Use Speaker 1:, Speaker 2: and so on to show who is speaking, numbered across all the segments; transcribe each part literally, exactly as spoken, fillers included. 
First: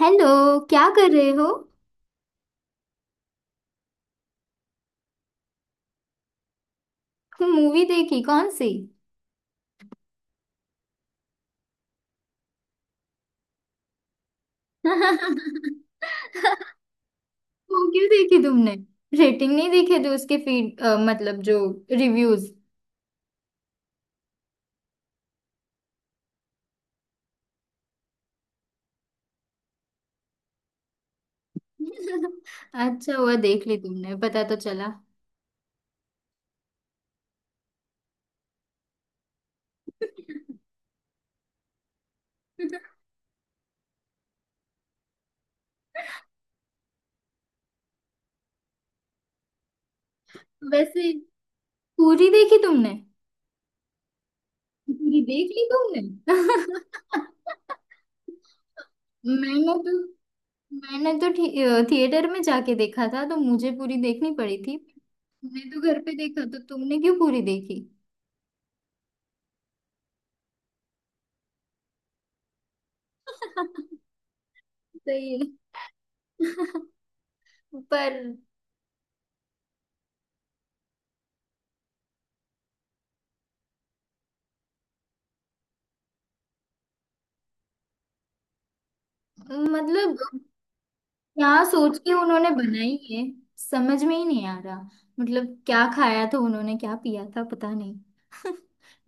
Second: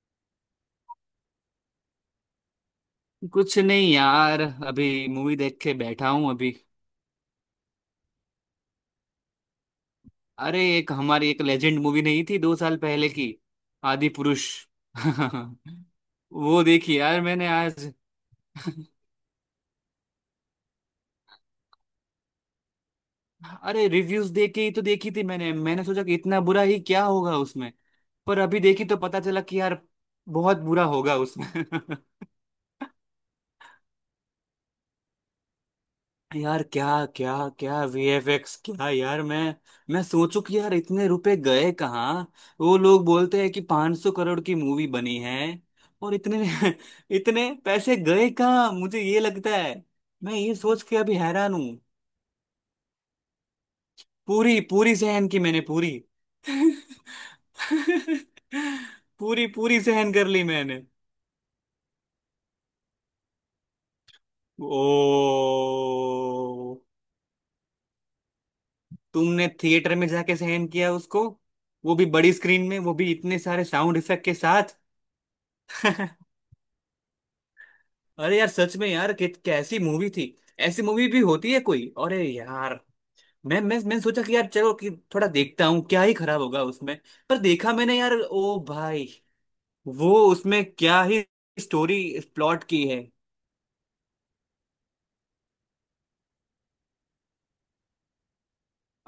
Speaker 1: Hello. क्या कर रहे हो।
Speaker 2: कुछ नहीं यार। अभी मूवी देख के बैठा हूं अभी।
Speaker 1: मूवी देखी कौन सी।
Speaker 2: अरे एक हमारी एक लेजेंड मूवी नहीं थी दो साल पहले की, आदि पुरुष।
Speaker 1: वो
Speaker 2: वो देखी यार मैंने आज।
Speaker 1: क्यों देखी तुमने। रेटिंग नहीं देखे थे उसके फीड अ, मतलब जो रिव्यूज।
Speaker 2: अरे रिव्यूज देख के ही तो देखी थी मैंने मैंने सोचा कि इतना बुरा ही क्या होगा उसमें। पर अभी देखी तो पता चला कि यार, बहुत बुरा होगा उसमें।
Speaker 1: अच्छा हुआ देख ली तुमने। पता तो चला।
Speaker 2: यार क्या क्या क्या वीएफएक्स, क्या यार! मैं मैं सोचू कि यार, इतने रुपए गए कहाँ। वो लोग बोलते हैं कि पाँच सौ करोड़ की मूवी बनी है। और इतने इतने पैसे गए कहाँ। मुझे ये लगता है। मैं ये सोच के
Speaker 1: वैसे
Speaker 2: अभी हैरान हूँ।
Speaker 1: पूरी देखी तुमने।
Speaker 2: पूरी पूरी
Speaker 1: पूरी
Speaker 2: सहन की
Speaker 1: देख
Speaker 2: मैंने,
Speaker 1: ली
Speaker 2: पूरी।
Speaker 1: तुमने।
Speaker 2: पूरी
Speaker 1: मैंने
Speaker 2: पूरी
Speaker 1: तो
Speaker 2: सहन कर ली मैंने।
Speaker 1: मैंने तो थि- अ, थिएटर में जाके देखा था तो मुझे पूरी देखनी पड़ी
Speaker 2: ओ।
Speaker 1: थी। तुमने तो घर पे देखा तो तुमने क्यों पूरी देखी।
Speaker 2: तुमने थिएटर में जाके सहन किया उसको, वो भी बड़ी स्क्रीन में, वो भी इतने सारे साउंड इफेक्ट के साथ।
Speaker 1: सही है। पर।
Speaker 2: अरे यार, सच में यार, कि, कैसी मूवी थी। ऐसी मूवी भी होती है कोई? अरे यार! मैं मैं मैंने सोचा कि यार चलो कि थोड़ा देखता हूँ, क्या ही खराब होगा उसमें। पर देखा मैंने यार, ओ भाई। वो
Speaker 1: मतलब
Speaker 2: उसमें क्या ही
Speaker 1: क्या सोच
Speaker 2: स्टोरी,
Speaker 1: के उन्होंने
Speaker 2: प्लॉट की
Speaker 1: बनाई
Speaker 2: है।
Speaker 1: है। समझ में ही नहीं आ रहा। मतलब क्या खाया था उन्होंने क्या पिया था पता नहीं।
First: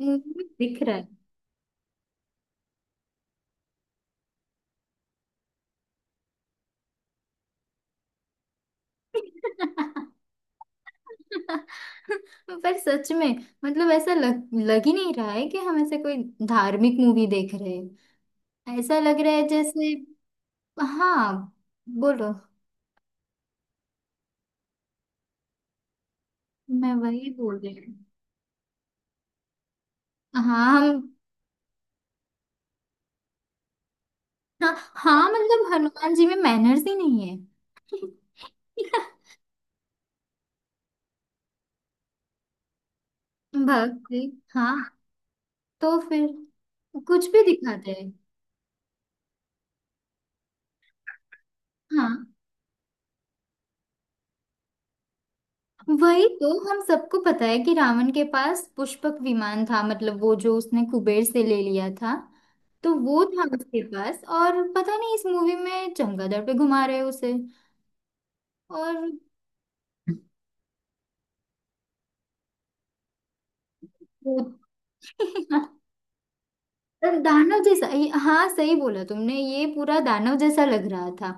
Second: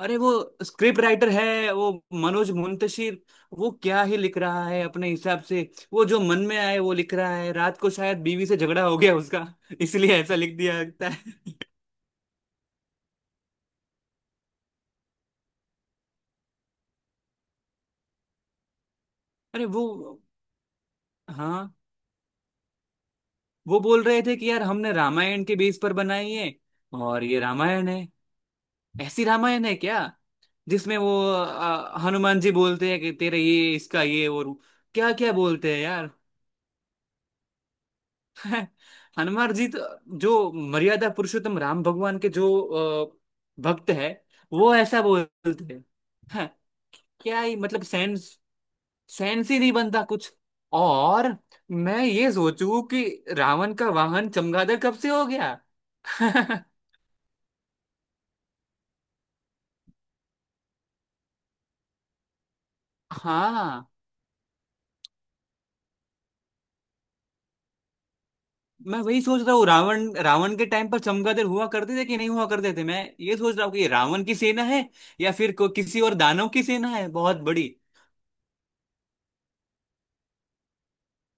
Speaker 2: अरे
Speaker 1: मुंह
Speaker 2: वो
Speaker 1: में दिख रहा
Speaker 2: स्क्रिप्ट
Speaker 1: है।
Speaker 2: राइटर है वो, मनोज मुंतशिर। वो क्या ही लिख रहा है अपने हिसाब से। वो जो मन में आए वो लिख रहा है। रात को शायद बीवी से झगड़ा हो गया उसका। इसलिए ऐसा लिख दिया लगता है।
Speaker 1: पर सच में। मतलब ऐसा लग लग ही नहीं रहा है कि हम ऐसे कोई धार्मिक मूवी देख रहे हैं। ऐसा लग रहा है
Speaker 2: अरे वो,
Speaker 1: जैसे। हाँ।
Speaker 2: हाँ,
Speaker 1: बोलो।
Speaker 2: वो बोल रहे थे कि यार हमने रामायण के बेस पर बनाई है।
Speaker 1: मैं
Speaker 2: और
Speaker 1: वही
Speaker 2: ये
Speaker 1: बोल रही
Speaker 2: रामायण
Speaker 1: हूँ।
Speaker 2: है? ऐसी रामायण है क्या?
Speaker 1: हाँ
Speaker 2: जिसमें
Speaker 1: हम।
Speaker 2: वो अ, हनुमान जी बोलते हैं कि तेरे ये इसका ये और।
Speaker 1: हाँ
Speaker 2: क्या
Speaker 1: हाँ,
Speaker 2: क्या
Speaker 1: मतलब
Speaker 2: बोलते हैं यार।
Speaker 1: हनुमान जी में मैनर्स ही नहीं है।
Speaker 2: हनुमान जी तो जो मर्यादा पुरुषोत्तम राम भगवान के जो अ, भक्त है,
Speaker 1: भक्ति।
Speaker 2: वो
Speaker 1: हाँ।
Speaker 2: ऐसा बोलते हैं।
Speaker 1: तो फिर
Speaker 2: हाँ।
Speaker 1: कुछ
Speaker 2: क्या
Speaker 1: भी
Speaker 2: ही मतलब
Speaker 1: दिखाते हैं।
Speaker 2: सेंस, सेंस ही नहीं बनता कुछ। और मैं
Speaker 1: हाँ,
Speaker 2: ये सोचूं कि रावण का वाहन चमगादड़ कब से हो गया।
Speaker 1: वही तो हम सबको पता है कि रावण के पास पुष्पक विमान था मतलब वो जो उसने कुबेर से ले लिया था। तो वो था उसके
Speaker 2: हाँ।
Speaker 1: पास और पता नहीं इस मूवी में चमगादड़ पे घुमा रहे हैं उसे।
Speaker 2: मैं
Speaker 1: और
Speaker 2: वही सोच रहा हूँ, रावण रावण के टाइम पर चमगादड़ हुआ करते थे कि नहीं हुआ करते थे, मैं ये सोच रहा हूँ कि ये रावण की
Speaker 1: वो।
Speaker 2: सेना है। या फिर को, किसी और दानव की सेना है
Speaker 1: पर
Speaker 2: बहुत
Speaker 1: दानव
Speaker 2: बड़ी।
Speaker 1: जैसा ये- हाँ सही बोला तुमने। ये पूरा दानव जैसा लग रहा था।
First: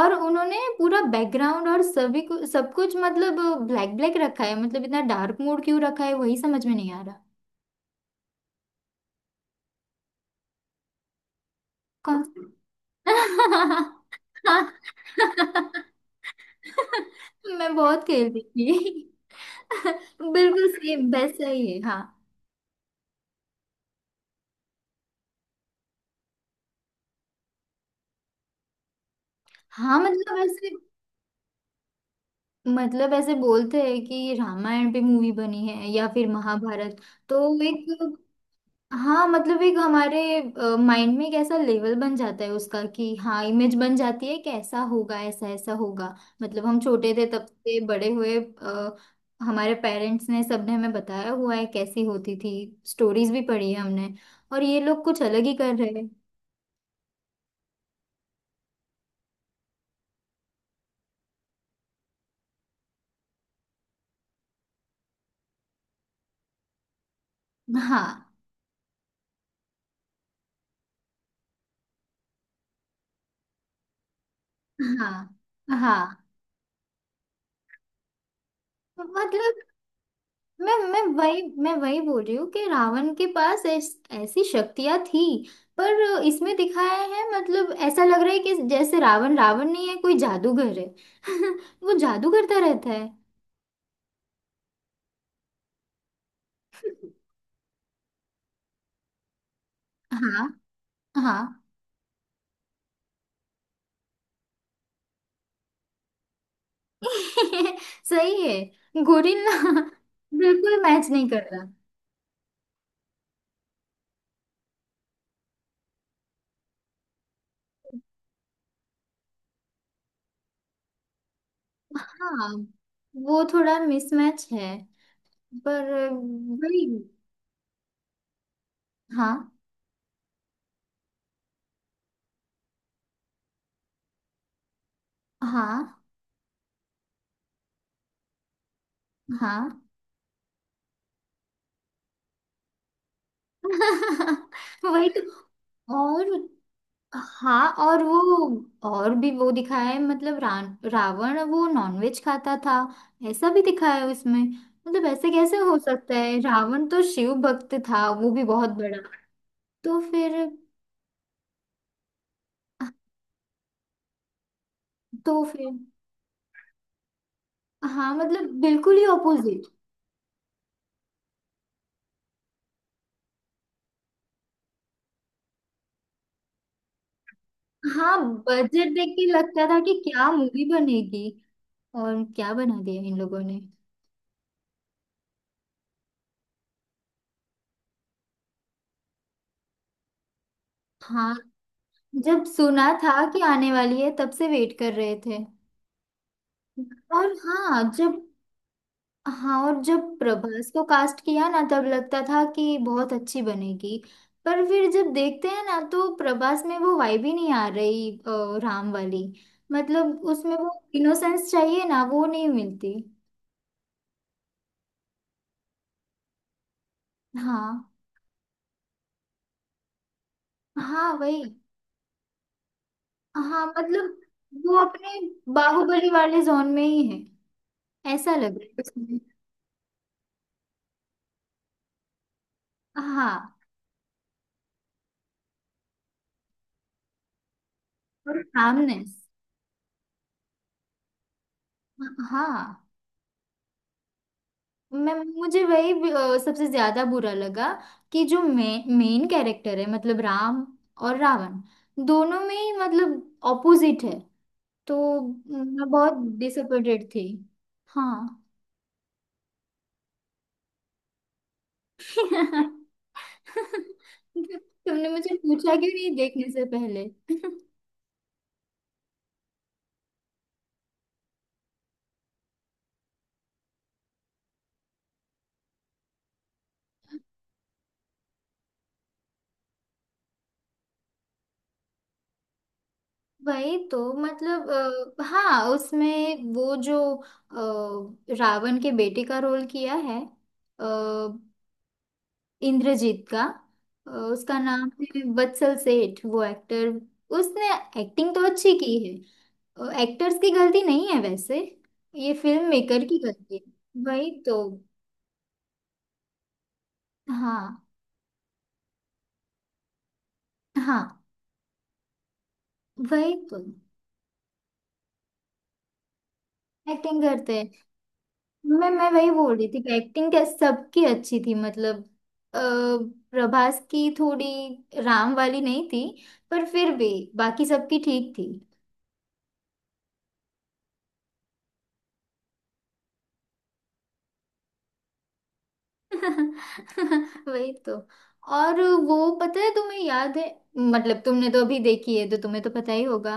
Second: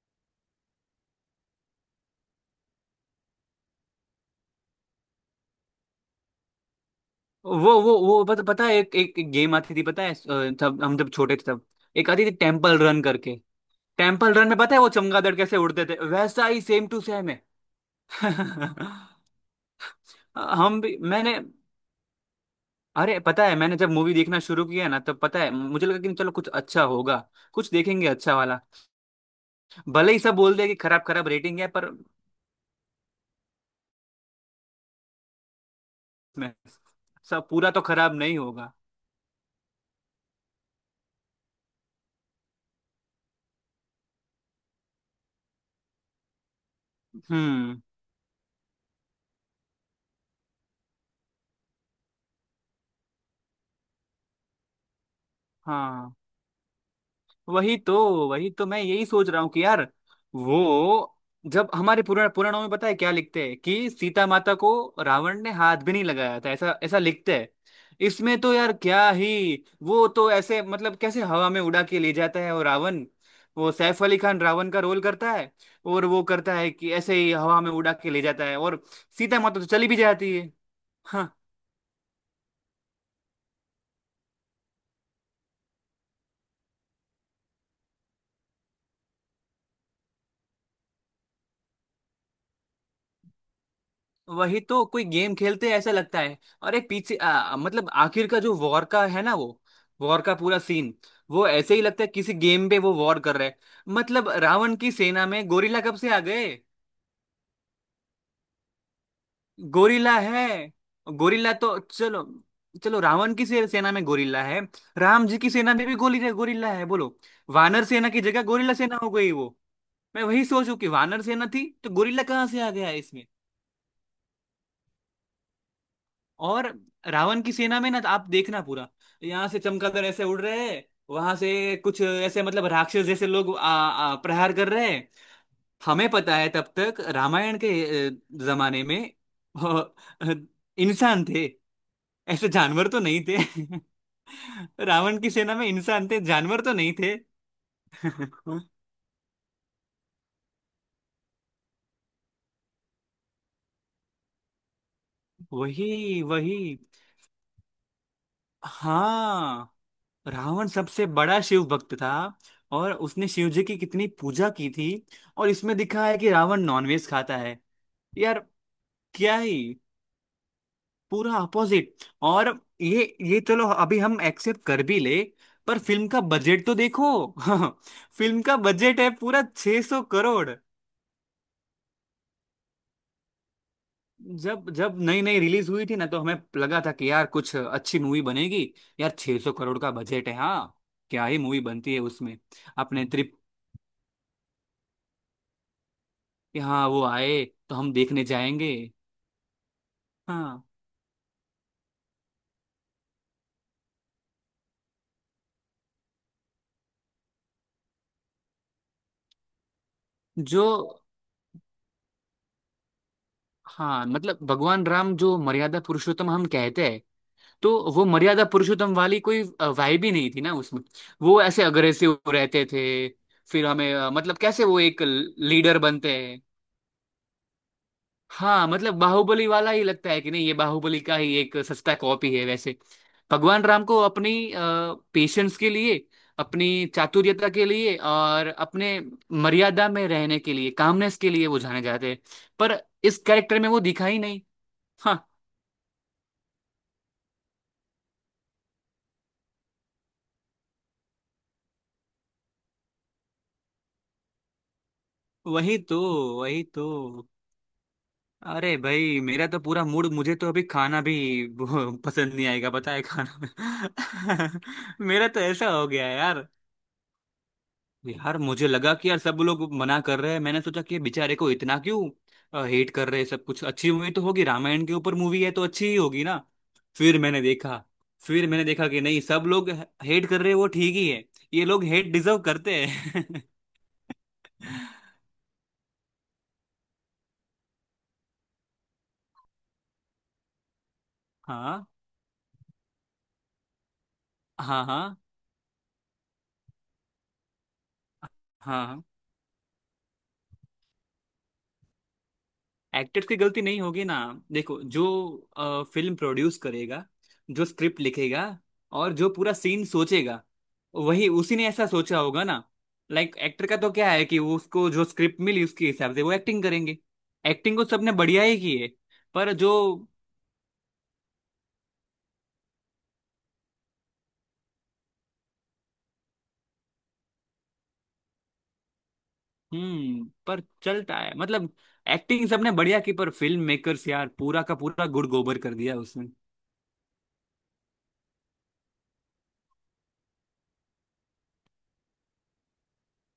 Speaker 1: और उन्होंने पूरा बैकग्राउंड और सभी को सब कुछ मतलब ब्लैक ब्लैक रखा है। मतलब इतना डार्क मोड क्यों रखा है वही समझ में नहीं आ रहा।
Speaker 2: वो वो वो पता पता है एक एक, एक गेम आती थी, पता है अ, तब हम जब छोटे थे तब। एक
Speaker 1: कौन।
Speaker 2: आती थी टेम्पल रन करके। टेम्पल रन में पता है वो चमगादड़ कैसे उड़ते थे, वैसा ही सेम टू सेम है।
Speaker 1: मैं बहुत खेलती थी। बिल्कुल
Speaker 2: हम भी
Speaker 1: सेम
Speaker 2: मैंने।
Speaker 1: वैसा ही है। हाँ।
Speaker 2: अरे पता है, मैंने जब मूवी देखना शुरू किया ना, तब पता है मुझे लगा कि चलो कुछ अच्छा होगा। कुछ देखेंगे अच्छा वाला।
Speaker 1: हाँ
Speaker 2: भले ही सब
Speaker 1: मतलब
Speaker 2: बोल दे
Speaker 1: ऐसे
Speaker 2: कि खराब खराब रेटिंग है, पर।
Speaker 1: मतलब ऐसे बोलते हैं कि रामायण पे मूवी बनी है या फिर
Speaker 2: मैं
Speaker 1: महाभारत। तो
Speaker 2: सब पूरा तो खराब
Speaker 1: एक।
Speaker 2: नहीं होगा।
Speaker 1: हाँ मतलब एक हमारे माइंड में एक ऐसा लेवल बन जाता है उसका कि हाँ इमेज बन जाती है कि ऐसा होगा ऐसा ऐसा होगा। मतलब हम छोटे थे तब से
Speaker 2: हम्म।
Speaker 1: बड़े हुए अ, हमारे पेरेंट्स ने सबने हमें बताया हुआ है कैसी होती थी। स्टोरीज भी पढ़ी है हमने। और ये लोग कुछ अलग ही कर रहे हैं।
Speaker 2: हाँ, वही तो वही तो, मैं यही सोच रहा हूँ कि यार। वो जब हमारे पुराण पुराणों में पता है क्या लिखते हैं कि सीता माता को, रावण ने हाथ भी नहीं लगाया था, ऐसा ऐसा लिखते हैं।
Speaker 1: हाँ
Speaker 2: इसमें तो यार क्या ही, वो तो ऐसे, मतलब कैसे हवा में उड़ा के ले जाता है वो रावण। वो सैफ अली खान रावण का रोल
Speaker 1: हाँ
Speaker 2: करता है। और वो
Speaker 1: हाँ,
Speaker 2: करता है कि ऐसे ही हवा में उड़ा के ले जाता है। और सीता
Speaker 1: मतलब
Speaker 2: माता तो चली भी जाती है।
Speaker 1: मैं मैं
Speaker 2: हाँ।
Speaker 1: वही मैं वही बोल रही हूँ कि रावण के पास ऐस, ऐसी शक्तियां थी। पर इसमें दिखाया है मतलब ऐसा लग रहा है कि जैसे रावण रावण नहीं है कोई जादूगर है। वो जादू करता रहता है।
Speaker 2: वही तो कोई गेम खेलते हैं ऐसा लगता है। और एक पीछे आ, मतलब आखिर का जो वॉर का है ना, वो वॉर का
Speaker 1: हाँ
Speaker 2: पूरा सीन। वो
Speaker 1: हाँ।
Speaker 2: ऐसे ही लगता है किसी गेम पे वो वॉर कर रहे हैं। मतलब रावण की सेना में गोरिल्ला कब से आ गए।
Speaker 1: सही है, गोरिल्ला।
Speaker 2: गोरिल्ला है।
Speaker 1: बिल्कुल मैच नहीं कर
Speaker 2: गोरिल्ला
Speaker 1: रहा।
Speaker 2: तो चलो। चलो रावण की से- सेना में गोरिल्ला है। राम जी की सेना में भी गोली गोरिल्ला है बोलो। वानर सेना की जगह गोरिल्ला सेना हो गई वो। मैं वही सोचू कि वानर सेना थी तो गोरिल्ला कहाँ
Speaker 1: हाँ,
Speaker 2: से आ गया।
Speaker 1: वो थोड़ा मिसमैच है। पर
Speaker 2: और
Speaker 1: वही।
Speaker 2: रावण की सेना में ना, आप देखना पूरा।
Speaker 1: हाँ
Speaker 2: यहाँ से चमगादड़ ऐसे उड़ रहे हैं। वहां से कुछ ऐसे, मतलब राक्षस जैसे लोग आ, आ, प्रहार कर रहे हैं।
Speaker 1: हाँ
Speaker 2: हमें पता है तब तक रामायण के अ, जमाने में अ,
Speaker 1: हाँ।
Speaker 2: अ, इंसान थे। ऐसे जानवर तो नहीं थे।
Speaker 1: वही
Speaker 2: रावण
Speaker 1: तो।
Speaker 2: की सेना में इंसान थे,
Speaker 1: और
Speaker 2: जानवर तो नहीं थे।
Speaker 1: हाँ। और वो और भी वो दिखाया है मतलब रान- रावण वो नॉनवेज खाता था। ऐसा भी दिखाया है उसमें। मतलब ऐसे कैसे हो सकता
Speaker 2: वही
Speaker 1: है।
Speaker 2: वही,
Speaker 1: रावण तो शिव भक्त था वो भी बहुत बड़ा।
Speaker 2: हाँ।
Speaker 1: तो फिर
Speaker 2: रावण सबसे बड़ा शिव भक्त था। और उसने शिव जी की कितनी पूजा की थी।
Speaker 1: तो
Speaker 2: और
Speaker 1: फिर
Speaker 2: इसमें दिखा है कि रावण नॉनवेज खाता है।
Speaker 1: हाँ
Speaker 2: यार
Speaker 1: मतलब बिल्कुल ही
Speaker 2: क्या ही,
Speaker 1: ऑपोजिट।
Speaker 2: पूरा अपोजिट। और ये ये चलो अभी हम एक्सेप्ट कर भी ले। पर फिल्म का बजट तो देखो।
Speaker 1: हाँ।
Speaker 2: फिल्म का
Speaker 1: बजट
Speaker 2: बजट
Speaker 1: देख
Speaker 2: है
Speaker 1: के
Speaker 2: पूरा
Speaker 1: लगता था कि
Speaker 2: छह सौ
Speaker 1: क्या
Speaker 2: करोड़।
Speaker 1: मूवी बनेगी। और क्या बना दिया इन लोगों ने।
Speaker 2: जब जब नई नई रिलीज हुई थी ना, तो हमें लगा था कि यार कुछ अच्छी मूवी बनेगी। यार छह सौ करोड़ का बजट है, हाँ। क्या
Speaker 1: हाँ,
Speaker 2: ही मूवी बनती है उसमें।
Speaker 1: जब सुना
Speaker 2: अपने
Speaker 1: था कि आने वाली है तब से वेट कर रहे थे।
Speaker 2: कि हाँ, वो
Speaker 1: और
Speaker 2: आए तो
Speaker 1: हाँ
Speaker 2: हम
Speaker 1: जब।
Speaker 2: देखने जाएंगे।
Speaker 1: हाँ और जब
Speaker 2: हाँ,
Speaker 1: प्रभास को कास्ट किया ना तब लगता था कि बहुत अच्छी बनेगी। पर फिर जब देखते हैं ना तो प्रभास में वो वाइब ही नहीं आ रही अ, राम वाली। मतलब उसमें
Speaker 2: जो,
Speaker 1: वो इनोसेंस चाहिए ना वो नहीं मिलती।
Speaker 2: हाँ मतलब भगवान राम जो मर्यादा पुरुषोत्तम हम कहते हैं। तो
Speaker 1: हाँ
Speaker 2: वो मर्यादा पुरुषोत्तम वाली कोई वाइब ही नहीं थी ना उसमें।
Speaker 1: हाँ,
Speaker 2: वो
Speaker 1: वही।
Speaker 2: ऐसे अग्रेसिव रहते थे।
Speaker 1: हाँ
Speaker 2: फिर हमें अ,
Speaker 1: मतलब
Speaker 2: मतलब कैसे
Speaker 1: वो
Speaker 2: वो एक
Speaker 1: अपने
Speaker 2: लीडर
Speaker 1: बाहुबली
Speaker 2: बनते
Speaker 1: वाले
Speaker 2: हैं।
Speaker 1: जोन में ही है। ऐसा लग रहा
Speaker 2: हाँ
Speaker 1: है
Speaker 2: मतलब
Speaker 1: उसमें।
Speaker 2: बाहुबली वाला ही लगता है कि नहीं, ये बाहुबली का ही एक सस्ता कॉपी है वैसे।
Speaker 1: हाँ।
Speaker 2: भगवान राम को अपनी पेशेंस के लिए, अपनी चातुर्यता के लिए,
Speaker 1: और
Speaker 2: और अपने
Speaker 1: कामनेस।
Speaker 2: मर्यादा में रहने के लिए, कामनेस के लिए वो जाने जाते हैं। पर
Speaker 1: हाँ।
Speaker 2: इस कैरेक्टर में वो दिखा ही नहीं।
Speaker 1: मैं
Speaker 2: हाँ
Speaker 1: मुझे वही भी, अ, सबसे ज्यादा बुरा लगा कि जो मे, मेन कैरेक्टर है मतलब राम और रावण दोनों में ही मतलब ऑपोजिट है। तो
Speaker 2: वही
Speaker 1: मैं
Speaker 2: तो,
Speaker 1: बहुत
Speaker 2: वही तो।
Speaker 1: डिसअपॉइंटेड थी। हाँ।
Speaker 2: अरे भाई, मेरा तो पूरा मूड। मुझे तो अभी खाना भी वो पसंद नहीं आएगा पता है, खाना। में,
Speaker 1: तुमने
Speaker 2: मेरा
Speaker 1: मुझे
Speaker 2: तो ऐसा
Speaker 1: पूछा
Speaker 2: हो
Speaker 1: क्यों
Speaker 2: गया
Speaker 1: नहीं
Speaker 2: है यार।
Speaker 1: देखने से पहले।
Speaker 2: यार मुझे लगा कि यार सब लोग मना कर रहे हैं, मैंने सोचा कि ये बेचारे को इतना क्यों हेट कर रहे हैं सब। कुछ अच्छी मूवी तो होगी, रामायण के ऊपर मूवी है तो अच्छी ही होगी ना। फिर मैंने देखा। फिर मैंने देखा कि नहीं, सब लोग हेट कर रहे हैं वो ठीक ही है। ये लोग हेट डिजर्व करते हैं।
Speaker 1: वही तो मतलब। अ, हाँ उसमें वो जो अ, रावण के बेटे का रोल किया है
Speaker 2: हाँ
Speaker 1: इंद्रजीत का अ, उसका
Speaker 2: हाँ,
Speaker 1: नाम
Speaker 2: हाँ
Speaker 1: है वत्सल सेठ वो एक्टर। उसने एक्टिंग तो अच्छी की
Speaker 2: हाँ।
Speaker 1: है। एक्टर्स की गलती नहीं है वैसे। ये फिल्म मेकर की
Speaker 2: एक्टर्स की
Speaker 1: गलती
Speaker 2: गलती नहीं
Speaker 1: है
Speaker 2: होगी ना।
Speaker 1: वही तो।
Speaker 2: देखो, जो फिल्म प्रोड्यूस करेगा, जो
Speaker 1: हाँ
Speaker 2: स्क्रिप्ट लिखेगा, और जो पूरा सीन सोचेगा,
Speaker 1: हाँ,
Speaker 2: वही, उसी ने ऐसा सोचा होगा ना।
Speaker 1: वही
Speaker 2: लाइक
Speaker 1: तो
Speaker 2: एक्टर का तो क्या है कि वो, उसको जो स्क्रिप्ट मिली उसके हिसाब से वो एक्टिंग करेंगे।
Speaker 1: एक्टिंग करते हैं।
Speaker 2: एक्टिंग को सबने बढ़िया ही की है।
Speaker 1: मैं मैं वही
Speaker 2: पर
Speaker 1: बोल रही
Speaker 2: जो,
Speaker 1: थी कि एक्टिंग क्या सबकी अच्छी थी मतलब। अ, प्रभास की थोड़ी राम वाली नहीं थी। पर फिर भी बाकी सबकी ठीक थी।
Speaker 2: हम्म पर चलता है मतलब। एक्टिंग सबने बढ़िया की, पर फिल्म मेकर्स यार, पूरा का पूरा गुड़ गोबर कर दिया उसने।
Speaker 1: वही तो। और वो पता है तुम्हें याद है मतलब तुमने तो अभी देखी है तो तुम्हें तो पता ही होगा।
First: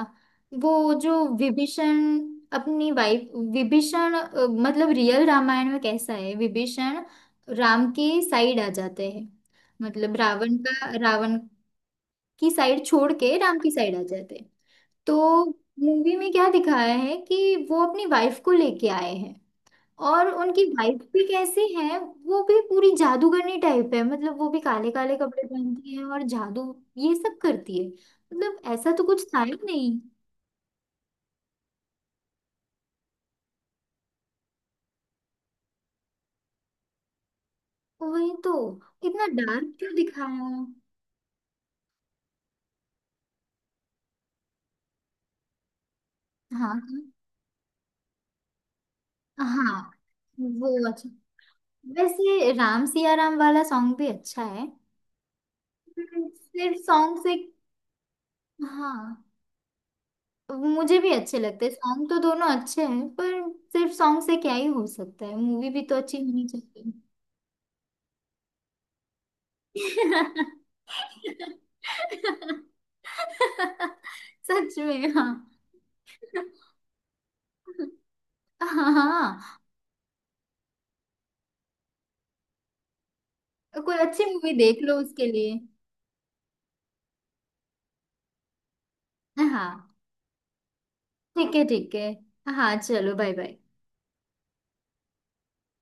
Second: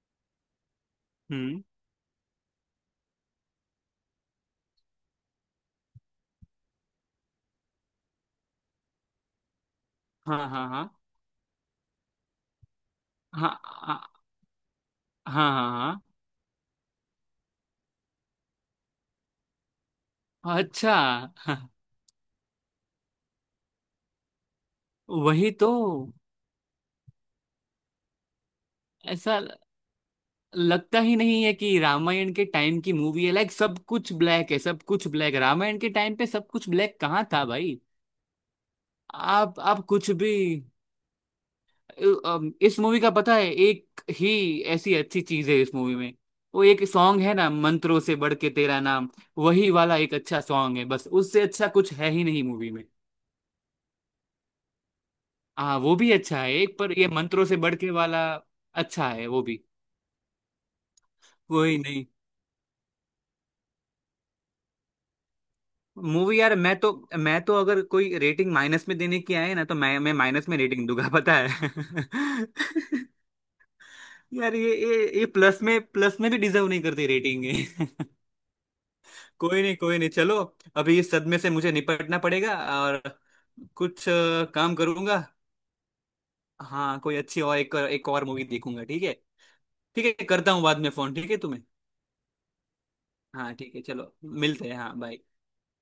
Speaker 1: वो जो
Speaker 2: हम्म।
Speaker 1: विभीषण अपनी वाइफ। विभीषण अ, मतलब रियल रामायण में कैसा है विभीषण राम के साइड आ जाते हैं। मतलब
Speaker 2: हाँ
Speaker 1: रावण
Speaker 2: हाँ, हाँ
Speaker 1: का रावण की साइड छोड़ के
Speaker 2: हाँ,
Speaker 1: राम की साइड
Speaker 2: हाँ
Speaker 1: आ जाते हैं। तो
Speaker 2: हाँ, हाँ
Speaker 1: मूवी में क्या दिखाया है कि वो अपनी वाइफ को लेके आए हैं। और
Speaker 2: हाँ।
Speaker 1: उनकी
Speaker 2: अच्छा,
Speaker 1: वाइफ भी
Speaker 2: हाँ,
Speaker 1: कैसी
Speaker 2: अच्छा।
Speaker 1: है। वो भी पूरी जादूगरनी टाइप है मतलब वो भी काले काले कपड़े
Speaker 2: वही तो।
Speaker 1: पहनती है और जादू ये सब करती है। मतलब ऐसा तो कुछ
Speaker 2: ऐसा
Speaker 1: था ही नहीं।
Speaker 2: लगता ही नहीं है कि रामायण के टाइम की मूवी है। लाइक सब कुछ ब्लैक है, सब कुछ ब्लैक। रामायण के टाइम पे सब कुछ ब्लैक कहाँ था भाई।
Speaker 1: वही तो। इतना
Speaker 2: आप
Speaker 1: डार्क
Speaker 2: आप
Speaker 1: क्यों
Speaker 2: कुछ भी।
Speaker 1: दिखाया।
Speaker 2: अम, इस मूवी का पता है, एक ही ऐसी अच्छी चीज है इस मूवी में। वो
Speaker 1: हाँ
Speaker 2: एक सॉन्ग है ना, मंत्रों से बढ़ के तेरा नाम।
Speaker 1: हाँ
Speaker 2: वही
Speaker 1: हाँ,
Speaker 2: वाला एक अच्छा सॉन्ग है,
Speaker 1: वो
Speaker 2: बस
Speaker 1: अच्छा।
Speaker 2: उससे अच्छा कुछ है ही नहीं
Speaker 1: वैसे
Speaker 2: मूवी में।
Speaker 1: राम सिया राम वाला सॉन्ग भी अच्छा है।
Speaker 2: हाँ वो भी
Speaker 1: हम्म,
Speaker 2: अच्छा है
Speaker 1: सिर्फ
Speaker 2: एक, पर ये
Speaker 1: सॉन्ग से।
Speaker 2: मंत्रों से बढ़ के वाला अच्छा
Speaker 1: हाँ,
Speaker 2: है वो भी।
Speaker 1: मुझे भी अच्छे लगते हैं
Speaker 2: वही नहीं।
Speaker 1: सॉन्ग तो दोनों अच्छे हैं। पर सिर्फ सॉन्ग से क्या ही हो सकता है मूवी भी तो अच्छी
Speaker 2: मूवी
Speaker 1: होनी
Speaker 2: यार, मैं
Speaker 1: चाहिए।
Speaker 2: तो मैं तो अगर कोई रेटिंग माइनस में देने की आए ना, तो मैं मैं माइनस में रेटिंग दूंगा पता है। यार ये
Speaker 1: सच
Speaker 2: ये
Speaker 1: में।
Speaker 2: ये
Speaker 1: हाँ
Speaker 2: प्लस में, प्लस में भी डिजर्व नहीं करती रेटिंग।
Speaker 1: हाँ। हाँ
Speaker 2: कोई नहीं, कोई नहीं, चलो। अभी इस सदमे से मुझे निपटना पड़ेगा। और
Speaker 1: हाँ। कोई
Speaker 2: कुछ
Speaker 1: अच्छी
Speaker 2: अ,
Speaker 1: मूवी
Speaker 2: काम
Speaker 1: देख लो
Speaker 2: करूंगा।
Speaker 1: उसके लिए।
Speaker 2: हाँ कोई अच्छी, और एक एक और मूवी देखूंगा ठीक है।
Speaker 1: हाँ
Speaker 2: ठीक है, करता हूँ बाद में फोन, ठीक है
Speaker 1: ठीक
Speaker 2: तुम्हें।
Speaker 1: है ठीक है। हाँ चलो, बाय
Speaker 2: हाँ
Speaker 1: बाय।
Speaker 2: ठीक है चलो। मिलते हैं, हाँ, बाय।